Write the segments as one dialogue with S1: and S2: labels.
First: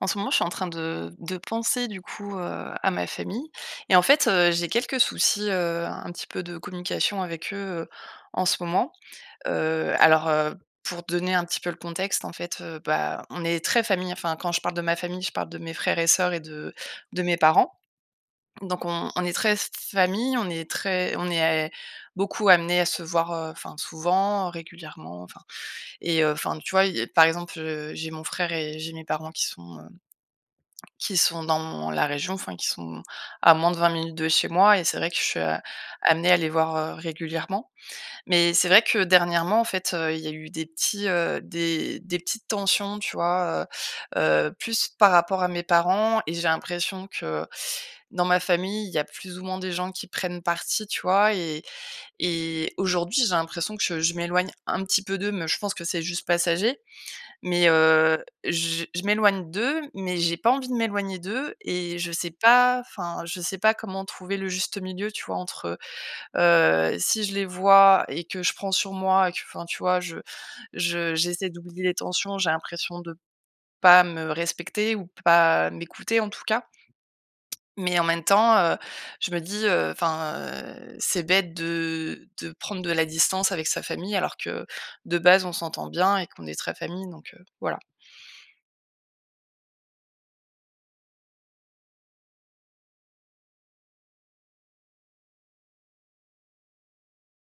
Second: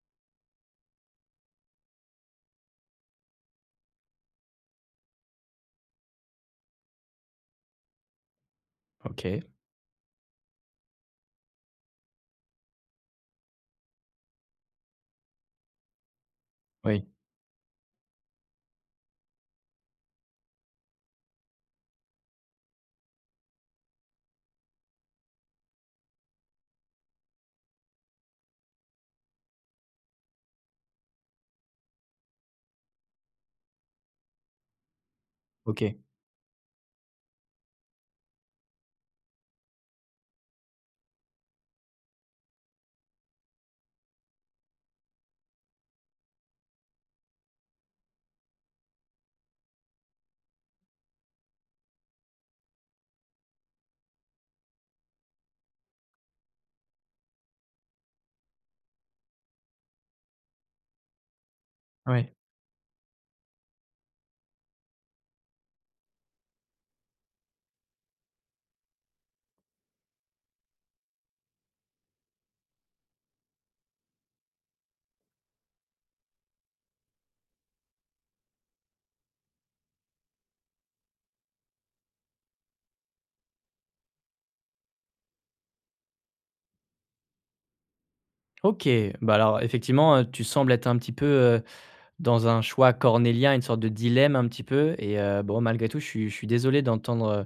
S1: En ce moment, je suis en train de de penser, du coup, heu, à ma famille et en fait, heu, j'ai quelques soucis, heu, un petit peu de communication avec eux, heu, en ce moment,
S2: OK.
S1: heu, alors, heu, pour donner un petit peu le contexte, en fait, heu, bah, on est très famille. Enfin, quand je parle de ma famille, je parle de mes frères et sœurs et de
S2: Oui.
S1: de mes parents. Donc on on est très, s f famille, on est très on est a beaucoup amenés à se voir, heu, enfin souvent, régulièrement, enfin et heu, enfin, tu vois? Heu, par exemple, heu, j'ai mon frère et j'ai mes parents qui sont, heu, qui sont dans la région, enfin, qui sont à moins de 20 minutes de chez moi et c'est vrai que je suis, heu,
S2: OK.
S1: amenée à les voir, heu, régulièrement. Mais c'est vrai que dernièrement, en fait, heu, il y a eu des petits, heu, des des petites tensions, tu vois? Heu heu, plus par rapport à mes parents et j'ai l'impression que, dans ma famille, il y a plus ou moins des gens qui prennent partie, tu vois? Et et aujourd'hui, j'ai l'impression que je m'éloigne un petit peu d'eux. Mais je pense que c'est juste passager. Mais, heu, j je m'éloigne d'eux, mais j'ai pas envie de m'éloigner d'eux et je
S2: Ouais.
S1: sais pas, enfin, je sais pas comment trouver le juste milieu, tu vois? Entre, heu, heu, si je les vois et que je prends sur moi et que, enfin, tu vois, je je j'essaie d'oublier les tensions, j'ai l'impression de pas me respecter ou pas m'écouter, en tout cas. Mais en même temps, heu, je me dis, heu, enfin, heu, c'est bête de de prendre de la distance avec sa famille alors que, de base, on s'entend bien et qu'on est très famille. Donc, heu, voilà.
S2: OK. Bah, alors effectivement, heu, tu sembles être un petit peu, heu, dans un choix cornélien, une sorte de dilemme, un petit peu et heu, bon malgré tout, je suis je suis désolé d'entendre, heu,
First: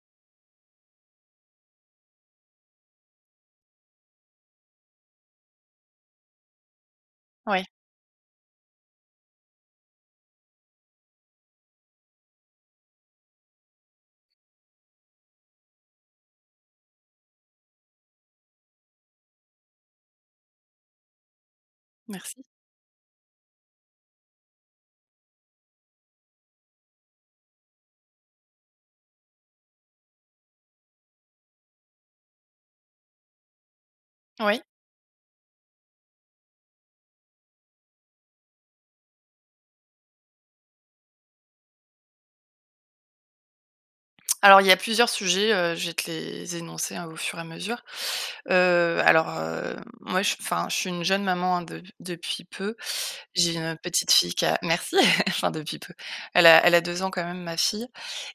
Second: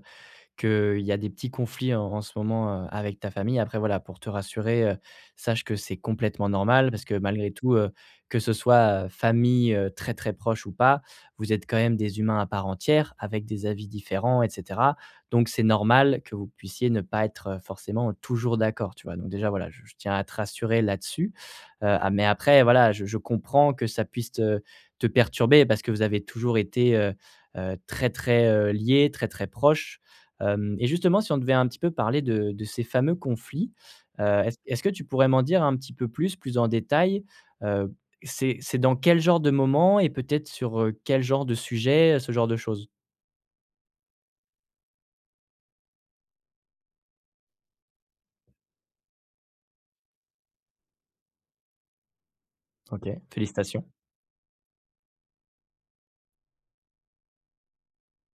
S2: qu'il y a des petits conflits en en ce moment, heu, avec ta famille. Après voilà, pour te rassurer, heu, sache que c'est complètement normal. Parce que malgré
S1: Ouais.
S2: tout, heu, que ce soit, heu, famille, heu, très, très proche ou pas, vous êtes quand même des humains à part entière, avec des avis différents et cetera. Donc c'est normal que vous puissiez ne pas être, heu, forcément, heu, toujours d'accord, tu vois? Donc déjà voilà, j je tiens à te rassurer là-dessus, heu, a mais
S1: Merci.
S2: après, voilà, je je comprends que ça puisse te te perturber. Parce que vous avez toujours été, heu, très, très, heu, liés, très, très proches, hem et justement, si on devait un petit peu parler de de ces fameux conflits, heu, est-ce
S1: Oui.
S2: est-ce que tu pourrais m'en dire un petit peu plus, plus en détails? Heu, c'est c'est dans quel genre de moments et peut-être sur, heu, quel genre de sujets? Heu, ce genre de choses.
S1: Alors, il y a plusieurs sujets, heu, je vais te les énoncer, hein, au fur et à mesure, heu, alors, heu, moi, je enfin, je suis une jeune maman, hein, de depuis peu.
S2: OK.
S1: J'ai une
S2: Félicitations!
S1: petite fille qui a merci! Enfin, depuis peu, elle a elle a 2 ans, quand même, ma fille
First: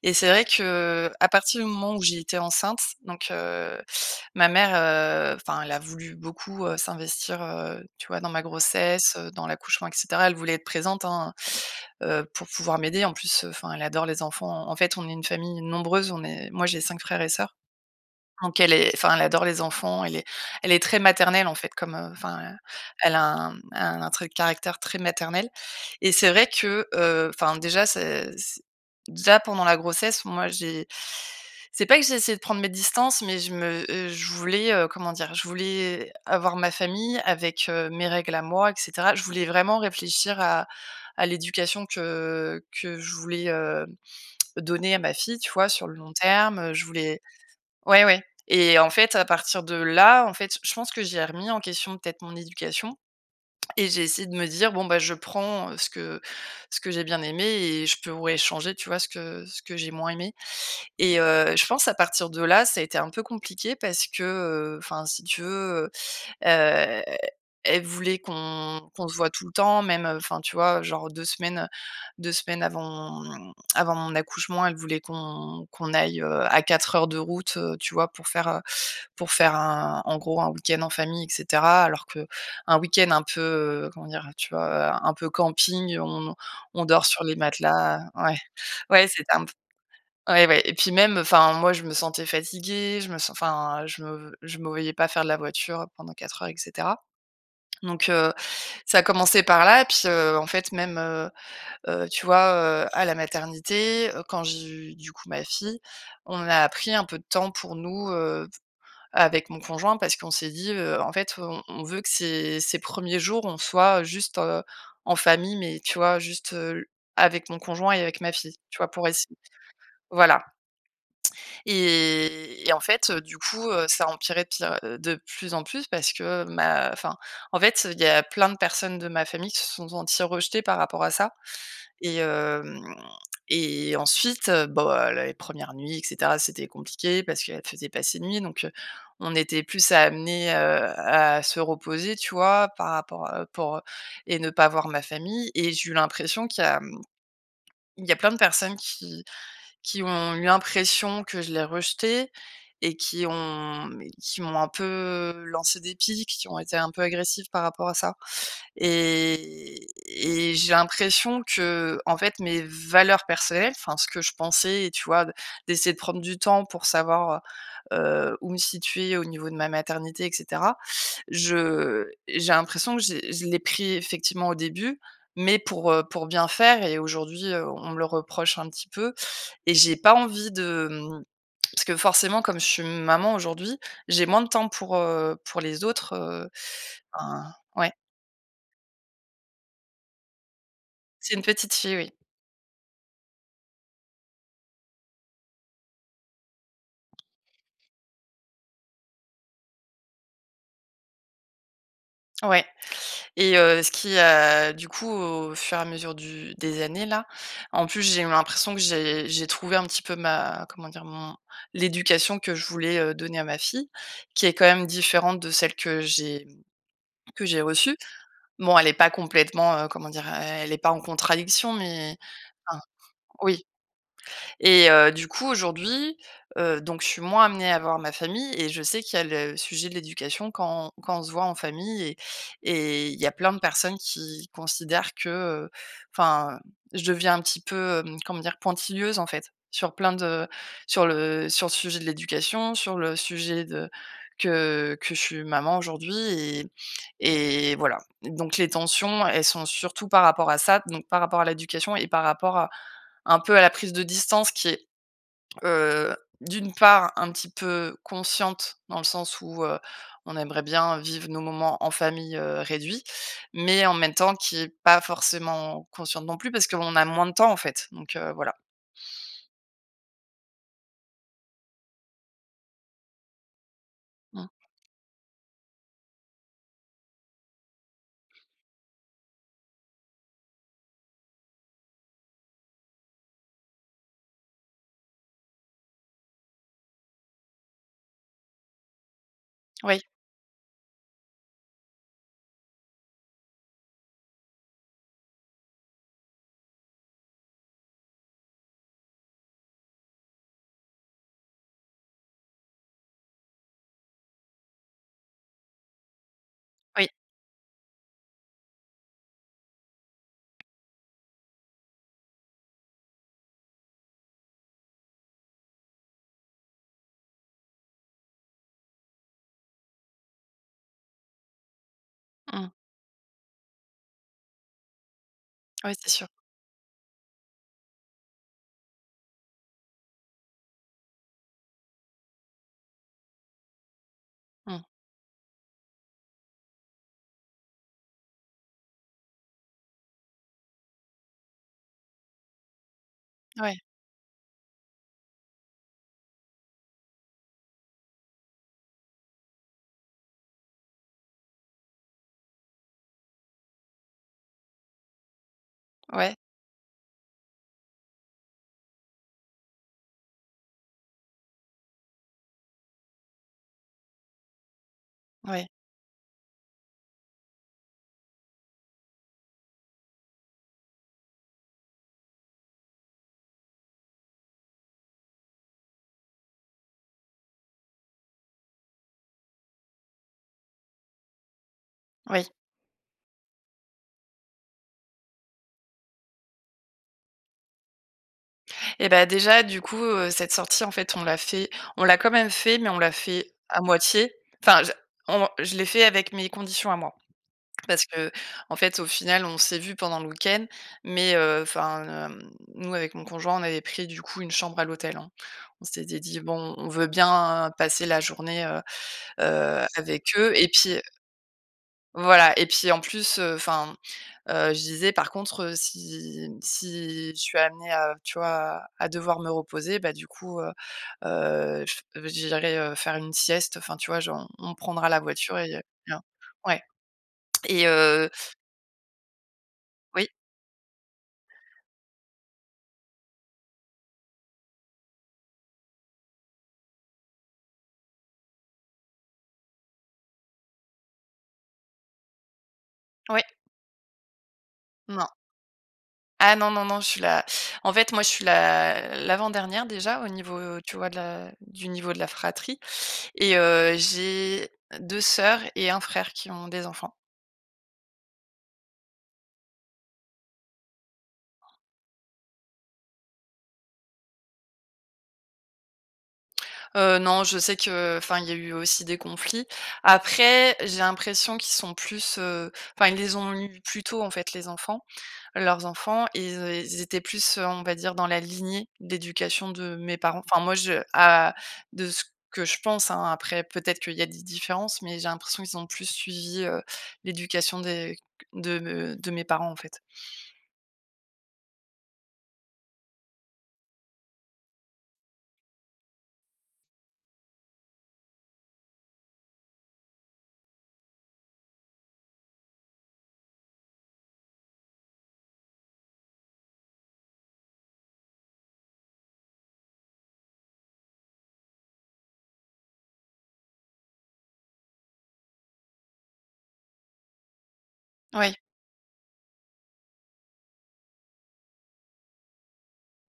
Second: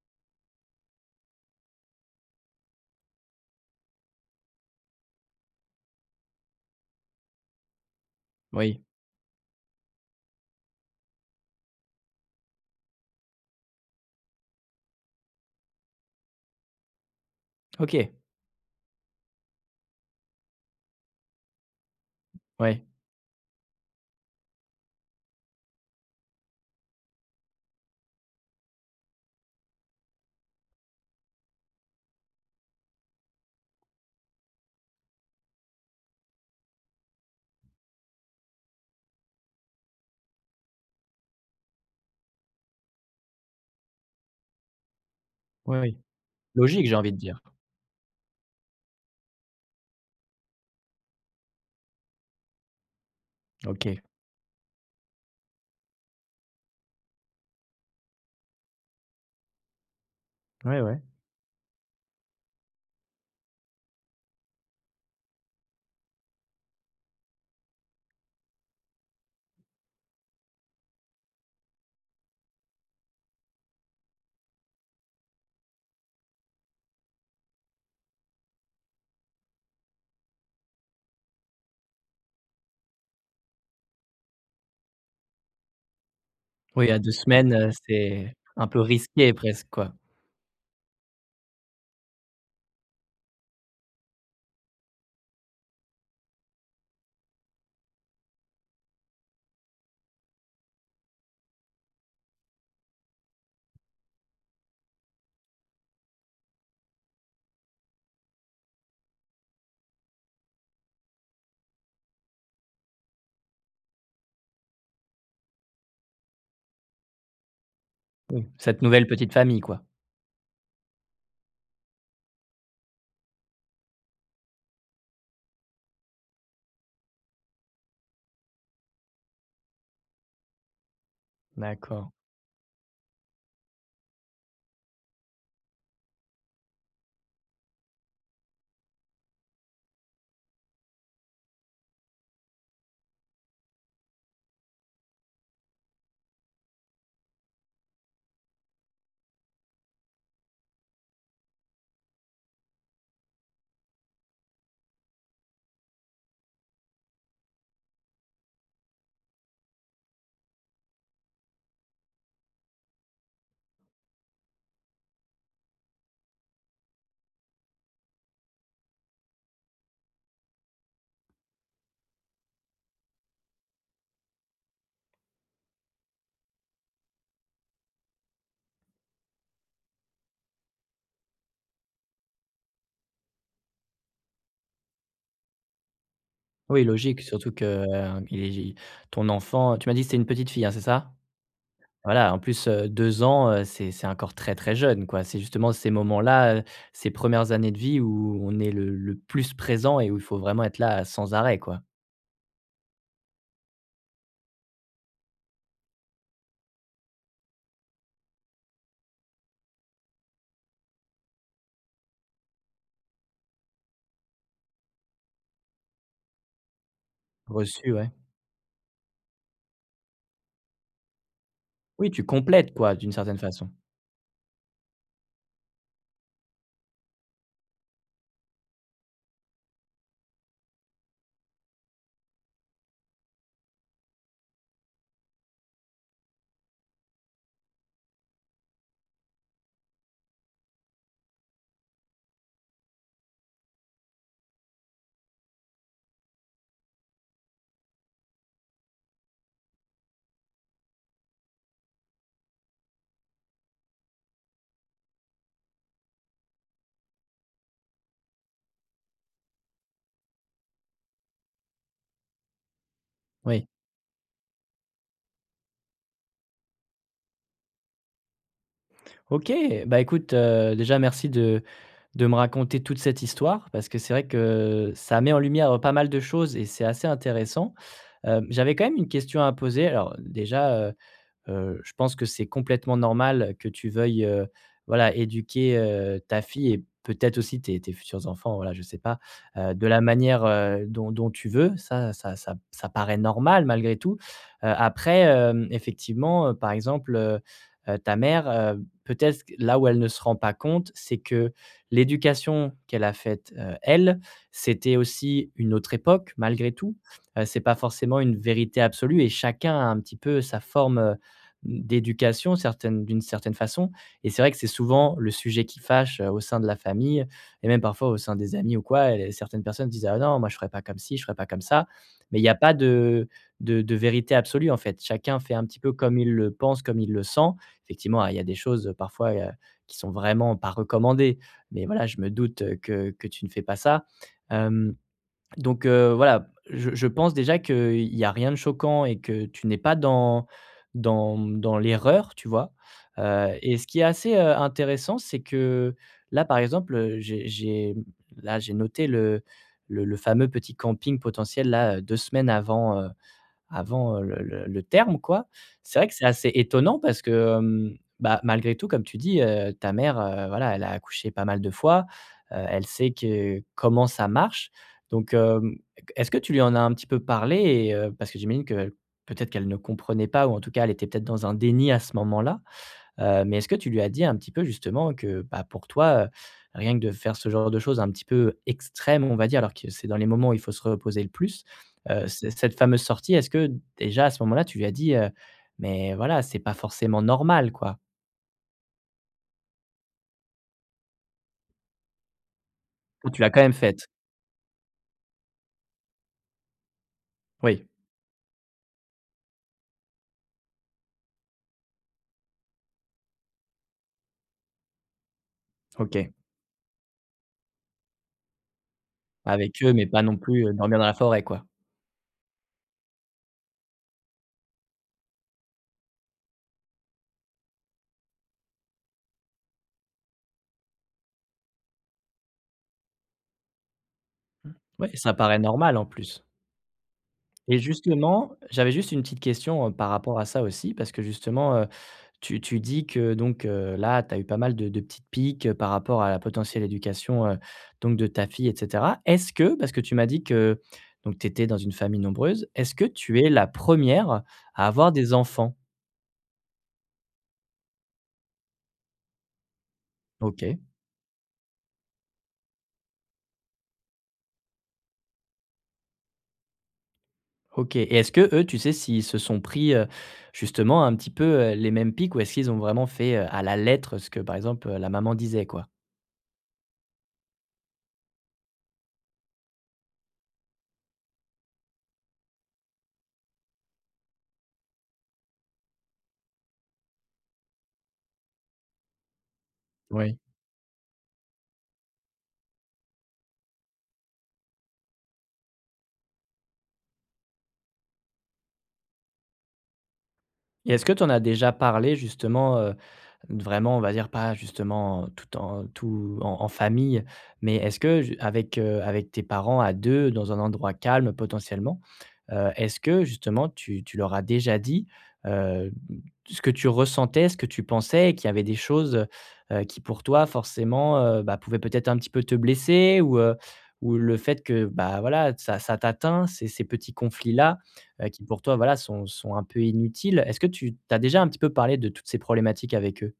S1: et c'est vrai que, heu, à partir du moment où j'ai été enceinte, donc, heu, ma mère, heu, enfin, elle a voulu beaucoup, heu, s'investir, heu, tu vois, dans ma
S2: Oui.
S1: grossesse, heu, dans l'accouchement, et cetera. Elle voulait être présente, hein, heu, pour pouvoir m'aider. En plus, heu, enfin, elle adore les enfants. En fait, on est une famille nombreuse. On est moi, j'ai 5 frères et sœurs.
S2: OK.
S1: Donc, elle est enfin, elle adore les enfants. Elle est elle est très maternelle, en fait, comme, heu, enfin,
S2: Ouais.
S1: elle a un, mmh, un trait de caractère très maternel et c'est vrai que, heu, enfin, déjà, c'est c'est déjà, pendant la grossesse, moi, j'ai c'est pas que j'ai essayé de prendre mes distances, mais je me, heu, je voulais, heu, comment dire? Je voulais avoir ma famille avec, heu, mes règles à moi et cetera. Je voulais vraiment réfléchir à à l'éducation que, heu, que je voulais, hem, donner à ma fille, tu vois,
S2: Oui,
S1: sur le
S2: oui.
S1: long terme, heu, je
S2: Logique! J'ai envie de
S1: voulais
S2: dire.
S1: ouais, ouais et en fait, à partir de là, en fait, je pense que j'ai remis en question, peut-être, mon éducation et
S2: OK.
S1: j'ai essayé de me dire: «Bon bah, je prends, heu, ce que ce que j'ai bien aimé et je peux, ouais, changer, tu vois, ce que ce que j'ai moins aimé»
S2: Ouais, ouais.
S1: et heu, je pense à partir de là, ça a été un peu compliqué parce que, heu, enfin, si tu veux, heu heu, elle voulait qu'on qu'on se voit tout le temps, même, heu, enfin, tu vois, genre 2 semaines, 2 semaines avant, mmh, avant mon accouchement, elle voulait qu'on qu'on aille, heu, à 4 heures de route, heu, tu vois, pour faire, heu, pour faire un en gros, un week-end en famille et cetera. Alors qu'un week-end un peu, heu, comment dire? Tu vois, heu, un peu camping, on on
S2: Oui, à
S1: dort
S2: 2
S1: sur les
S2: semaines, heu,
S1: matelas.
S2: c'est
S1: Ouais.
S2: un peu
S1: Ouais,
S2: risqué,
S1: c'était un p
S2: presque, quoi?
S1: ouais, ouais, et puis, même, heu, enfin, moi, je me sentais fatiguée. Je me sen enfin, je me je me voyais pas faire de la voiture pendant 4 heures et cetera. Donc, heu, ça a commencé par là et puis, heu, en fait, même, heu heu, tu vois, heu, à la maternité, heu, quand j'ai eu, du coup, ma fille, on a pris un peu de temps pour nous, heu, f avec mon conjoint parce qu'on s'est dit, heu: «En fait, on on veut que ses ses 1ers jours, on soit juste, heu, en famille», mais tu vois, juste, heu, l avec mon conjoint et avec ma
S2: Mmh.
S1: fille. Tu
S2: Cette
S1: vois,
S2: nouvelle
S1: pour ess
S2: petite famille, quoi?
S1: voilà. Et et en fait, heu, du coup, heu, ça empirait de pire heu, de plus en plus parce que ma enfin, en fait, il y a plein de personnes de ma famille qui se sont senties rejetées par rapport à ça
S2: D'accord.
S1: et hem et ensuite, heu, b oh, heu, l les 1res nuits et cetera, c'était compliqué parce qu'elle faisait pas ses nuits, donc, heu, on était plus a amenés, heu, à se reposer, tu vois, par rapport, heu, pour, heu et ne pas voir ma famille et j'ai eu l'impression qu'il y a, mmh, il y a plein de personnes qui qui ont eu l'impression que je les rejetais et qui ont, mmh, qui m'ont un peu, heu, lancé des pics, qui ont été un peu agressifs par rapport à ça et et j'ai l'impression qu'en fait, mes valeurs personnelles, enfin ce que je pensais et tu vois, de d'essayer de prendre du temps pour savoir, heu heu, où me situer au niveau de ma maternité et cetera. Je j'ai l'impression que j'ai je l'ai pris, effectivement, au début, mais pour, heu, pour bien faire et aujourd'hui, heu, on me le reproche un petit peu et j'ai pas envie de, mmh, parce que, forcément, comme je suis maman aujourd'hui, j'ai moins de temps pour, heu, pour les autres, heu,
S2: Oui, logique,
S1: enfin
S2: surtout que,
S1: ouais?
S2: heu, i ton enfant, tu m'as dit que c'était une petite fille, hein, c'est ça?
S1: C'est une petite fille, oui.
S2: Voilà, en plus, heu, 2 ans, heu, c'est c'est encore très, très jeune, quoi. C'est justement ces moments-là, heu, ces 1res années de vie où on est le le plus présent et où il faut vraiment être là, heu, sans arrêt, quoi.
S1: Ouais et heu, ce qui, heu, du coup, au fur et à mesure du des années, là, en plus, j'ai eu l'impression que j'ai j'ai trouvé un petit peu ma comment dire? Mon l'éducation que je voulais, heu, donner à ma fille, qui est quand même différente de celle que j'ai, mmh, que j'ai
S2: Reçue,
S1: reçue.
S2: ouais.
S1: Bon, elle est pas complètement, heu, comment dire? El elle est pas en contradiction,
S2: Oui,
S1: mais
S2: tu complètes,
S1: enfin
S2: quoi, d'une certaine
S1: oui
S2: façon.
S1: et heu, du coup, aujourd'hui, heu, donc je suis moins amenée à voir ma famille et je sais qu'il y a le sujet de l'éducation quand quand on se voit en famille et et il y a plein de personnes qui considèrent que, heu, enfin, je deviens un petit peu, hem, comment dire? Pointilleuse, en fait, sur plein de sur le sur le sujet de l'éducation, sur le sujet de que que je suis maman aujourd'hui et et voilà. Donc les tensions, elles sont surtout par rapport à ça, donc par rapport à l'éducation et par rapport à un peu, à la prise de distance qui est, heu, d'une part, un petit peu consciente, dans le sens où, heu, on aimerait bien vivre nos moments en famille, heu, réduit,
S2: Oui.
S1: mais en même temps, qui est pas forcément consciente non plus, parce qu'on a moins de temps, en fait. Donc, heu, voilà.
S2: OK! Bah, écoute, heu, déjà, merci de de me raconter toute cette histoire, parce que c'est vrai que,
S1: Mmh.
S2: heu, ça met en lumière, heu, pas mal de choses et c'est assez intéressant, heu, j'avais quand même une question à poser. Alors déjà, heu heu, je pense que c'est complètement normal que tu veuilles, heu, voilà, éduquer, heu, ta fille et peut-être, aussi, tes tes futurs enfants, voilà, je sais pas, heu, de la
S1: Oui.
S2: manière, heu, dont dont tu veux. Ça ça ça, ça paraît normal, malgré tout, heu, après, hem, effectivement, par exemple, heu heu, ta mère, heu, peut-être, là où elle ne se rend pas compte, c'est que l'éducation qu'elle a faite, heu, elle, c'était aussi une autre époque, malgré tout,
S1: Oui.
S2: heu, c'est pas forcément une vérité absolue et chacun a, un petit peu, sa forme, heu, mmh, d'éducation, certaine d'une certaine façon et c'est vrai que c'est souvent le sujet qui fâche, heu, au sein de la famille et même, parfois, au sein des amis ou quoi et certaines personnes disent: «Ah non, moi je ferais pas comme ci, je ferais pas comme ça». Mais il y a
S1: Mmh.
S2: pas de de de vérité absolue, en fait. Chacun fait, un petit peu,
S1: Ouais, c'est
S2: comme
S1: sûr.
S2: il le pense, comme il le sent. Effectivement, a il y a des choses parfois, heu, qui sont vraiment pas recommandées mais voilà, je me doute que que tu ne fais pas ça,
S1: Mmh.
S2: hem, donc heu, voilà, je je pense déjà qu'il y a rien de choquant et que tu n'es pas dans dans, mmh, dans l'erreur, tu vois? Heu
S1: Ouais.
S2: et ce qui est assez, heu, intéressant, c'est que, là, par exemple, j'ai j'ai là, j'ai noté le le le fameux petit camping potentiel, là, 2 semaines avant, heu, avant, heu, le le le terme, quoi. C'est vrai que c'est
S1: Ouais.
S2: assez étonnant parce que, hem, bah, malgré tout, comme tu dis, heu, ta mère, heu, voilà, elle a accouché pas mal de fois, heu, elle sait que comment ça marche. Donc,
S1: Ouais.
S2: hem, e est-ce que tu lui en a un petit peu parlé et heu, parce que j'imagine qu'el peut-être qu'elle ne comprenait pas ou en tout cas, elle était peut-être dans un déni à ce moment-là? Heu, mais est-ce que tu lui as dit un petit peu, justement, que, bah, pour toi, heu, rien que de faire ce genre de chose un petit peu extrême, on va dire alors que c'est dans les moments où il faut se reposer le plus, heu,
S1: Oui.
S2: cette cette fameuse sortie, est-ce que, déjà, à ce moment-là, tu lui as dit, heu, mais voilà,: «C'est pas forcément normal», quoi?
S1: Eh bah, déjà, du coup, heu, cette sortie, en fait, on l'a fait on l'a quand même fait, mais on l'a
S2: Ou tu
S1: fait
S2: l'as quand même
S1: à
S2: faite?
S1: moitié. Enfin je on je l'ai fait avec mes conditions à moi.
S2: Oui.
S1: Parce qu'en fait, au final, on s'est vus pendant le week-end, mais, heu, enfin, hem, nous avec mon conjoint, on avait pris, du coup, une chambre à l'hôtel, hein. On s'était
S2: OK.
S1: dit: «Bon, on veut bien passer la journée, heu
S2: Avec
S1: heu,
S2: eux, mais pas
S1: avec
S2: non
S1: eux»
S2: plus,
S1: et
S2: heu,
S1: puis,
S2: dormir
S1: heu
S2: dans la forêt, quoi?
S1: voilà et puis, en plus, heu, enfin, heu, je disais: «Par contre, si si je suis amenée à, tu vois, à à devoir me reposer, bah, du coup, heu heu, fft, bah, j'i irais, heu, faire une sieste, enfin, tu vois, genre,
S2: Mmh.
S1: on prendra
S2: Ouais et
S1: la
S2: ça
S1: voiture»
S2: paraît
S1: et heu
S2: normal, en
S1: bien,
S2: plus.
S1: ouais
S2: Et
S1: et heu
S2: justement, j'avais juste une petite question, heu, par
S1: Oui.
S2: rapport à ça aussi parce que justement, heu, tu tu dis que donc, heu, là, tu as eu pas mal de de petites piques, par rapport à la potentielle éducation, heu, donc de ta fille et cetera. Est-ce que, parce que tu m'as dit que, donc tu étais dans une famille nombreuse, est-ce que tu
S1: Ouais.
S2: es la 1re à avoir
S1: Non.
S2: des enfants?
S1: Ah non, non, non. Je suis la en fait, moi je suis l'a l'avant-dernière, déjà, au niveau,
S2: OK.
S1: heu, tu vois, de la du niveau de la fratrie et heu, j'ai deux sœurs et 1 frère qui ont des enfants.
S2: OK. Et est-ce que, eux, tu sais s'ils se sont pris, heu, justement un petit peu, heu, les mêmes piques ou est-ce qu'ils ont vraiment fait, heu, à la lettre ce que, par exemple, la maman disait quoi?
S1: Heu, non, je sais que, enfin, il y a eu aussi des conflits. Après, j'ai l'impression qu'ils sont plus, heu, enfin, ils les ont eu plus tôt en fait les enfants. Leurs enfants ils é ils étaient plus, heu, on va dire, dans la lignée d'éducation de mes
S2: Oui.
S1: parents. Enfin moi je a de ce que je pense hein. Après peut-être qu'il y a des différences, mais j'ai l'impression ils ont plus suivi, heu, l'éducation des que de de mes parents en fait.
S2: Et est-ce que tu en as déjà parlé, justement, heu, d vraiment on va dire pas, justement, tout en tout en en famille? Mais est-ce que ju avec, heu, avec tes parents à 2 dans un endroit calme potentiellement, heu, est-ce que justement tu tu leur as déjà dit, hem, ce que tu ressentais? Ce que tu pensais? Qu'il y avait des choses, heu heu, qui pour toi, forcément, heu, ben pouvaient peut-être un petit peu te blesser? Ou, heu, ou le fait que, bah, voilà, ça ça t'atteint ces ces petits conflits-là, heu, qui
S1: Oui.
S2: pour toi, voilà sont sont un peu inutiles. Est-ce que tu tu as déjà un petit peu parlé de toutes ces problématiques avec eux?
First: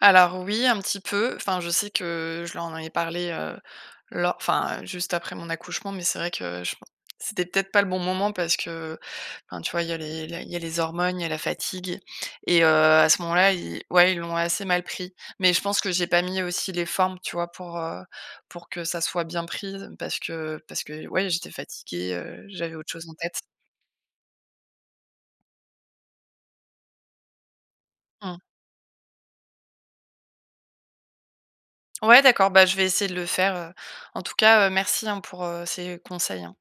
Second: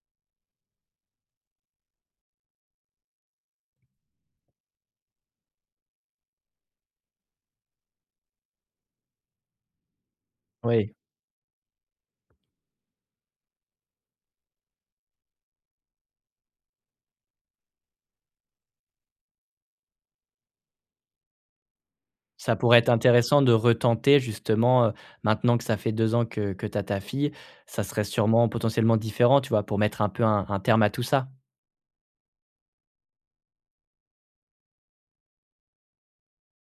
S1: Alors oui, un petit peu. Enfin, je sais que je leur en avais parlé, heu, lo enfin, heu, juste après mon accouchement, mais c'est vrai que je pen c'était peut-être pas le bon moment parce que, enfin, tu vois, il y a les la il y a les
S2: Oui.
S1: hormones, il y a la fatigue et heu, à ce moment-là ils ouais, ils l'ont assez mal pris. Mais je pense que j'ai pas mis aussi les formes, tu vois pour, heu, pour que ça soit bien pris. Parce que parce que ouais, j'étais fatiguée, heu,
S2: Ça
S1: j'avais
S2: pourrait être
S1: autre chose en
S2: intéressant
S1: tête.
S2: de retenter justement, heu, maintenant que ça fait 2 ans que que tu as ta fille, ça serait
S1: Mmh.
S2: sûrement potentiellement différent, tu vois? Pour mettre un peu un un terme à tout ça.
S1: Ouais d'accord, bah je vais essayer de le faire, heu, en tout cas, heu, merci hein pour, heu, ces conseils hein.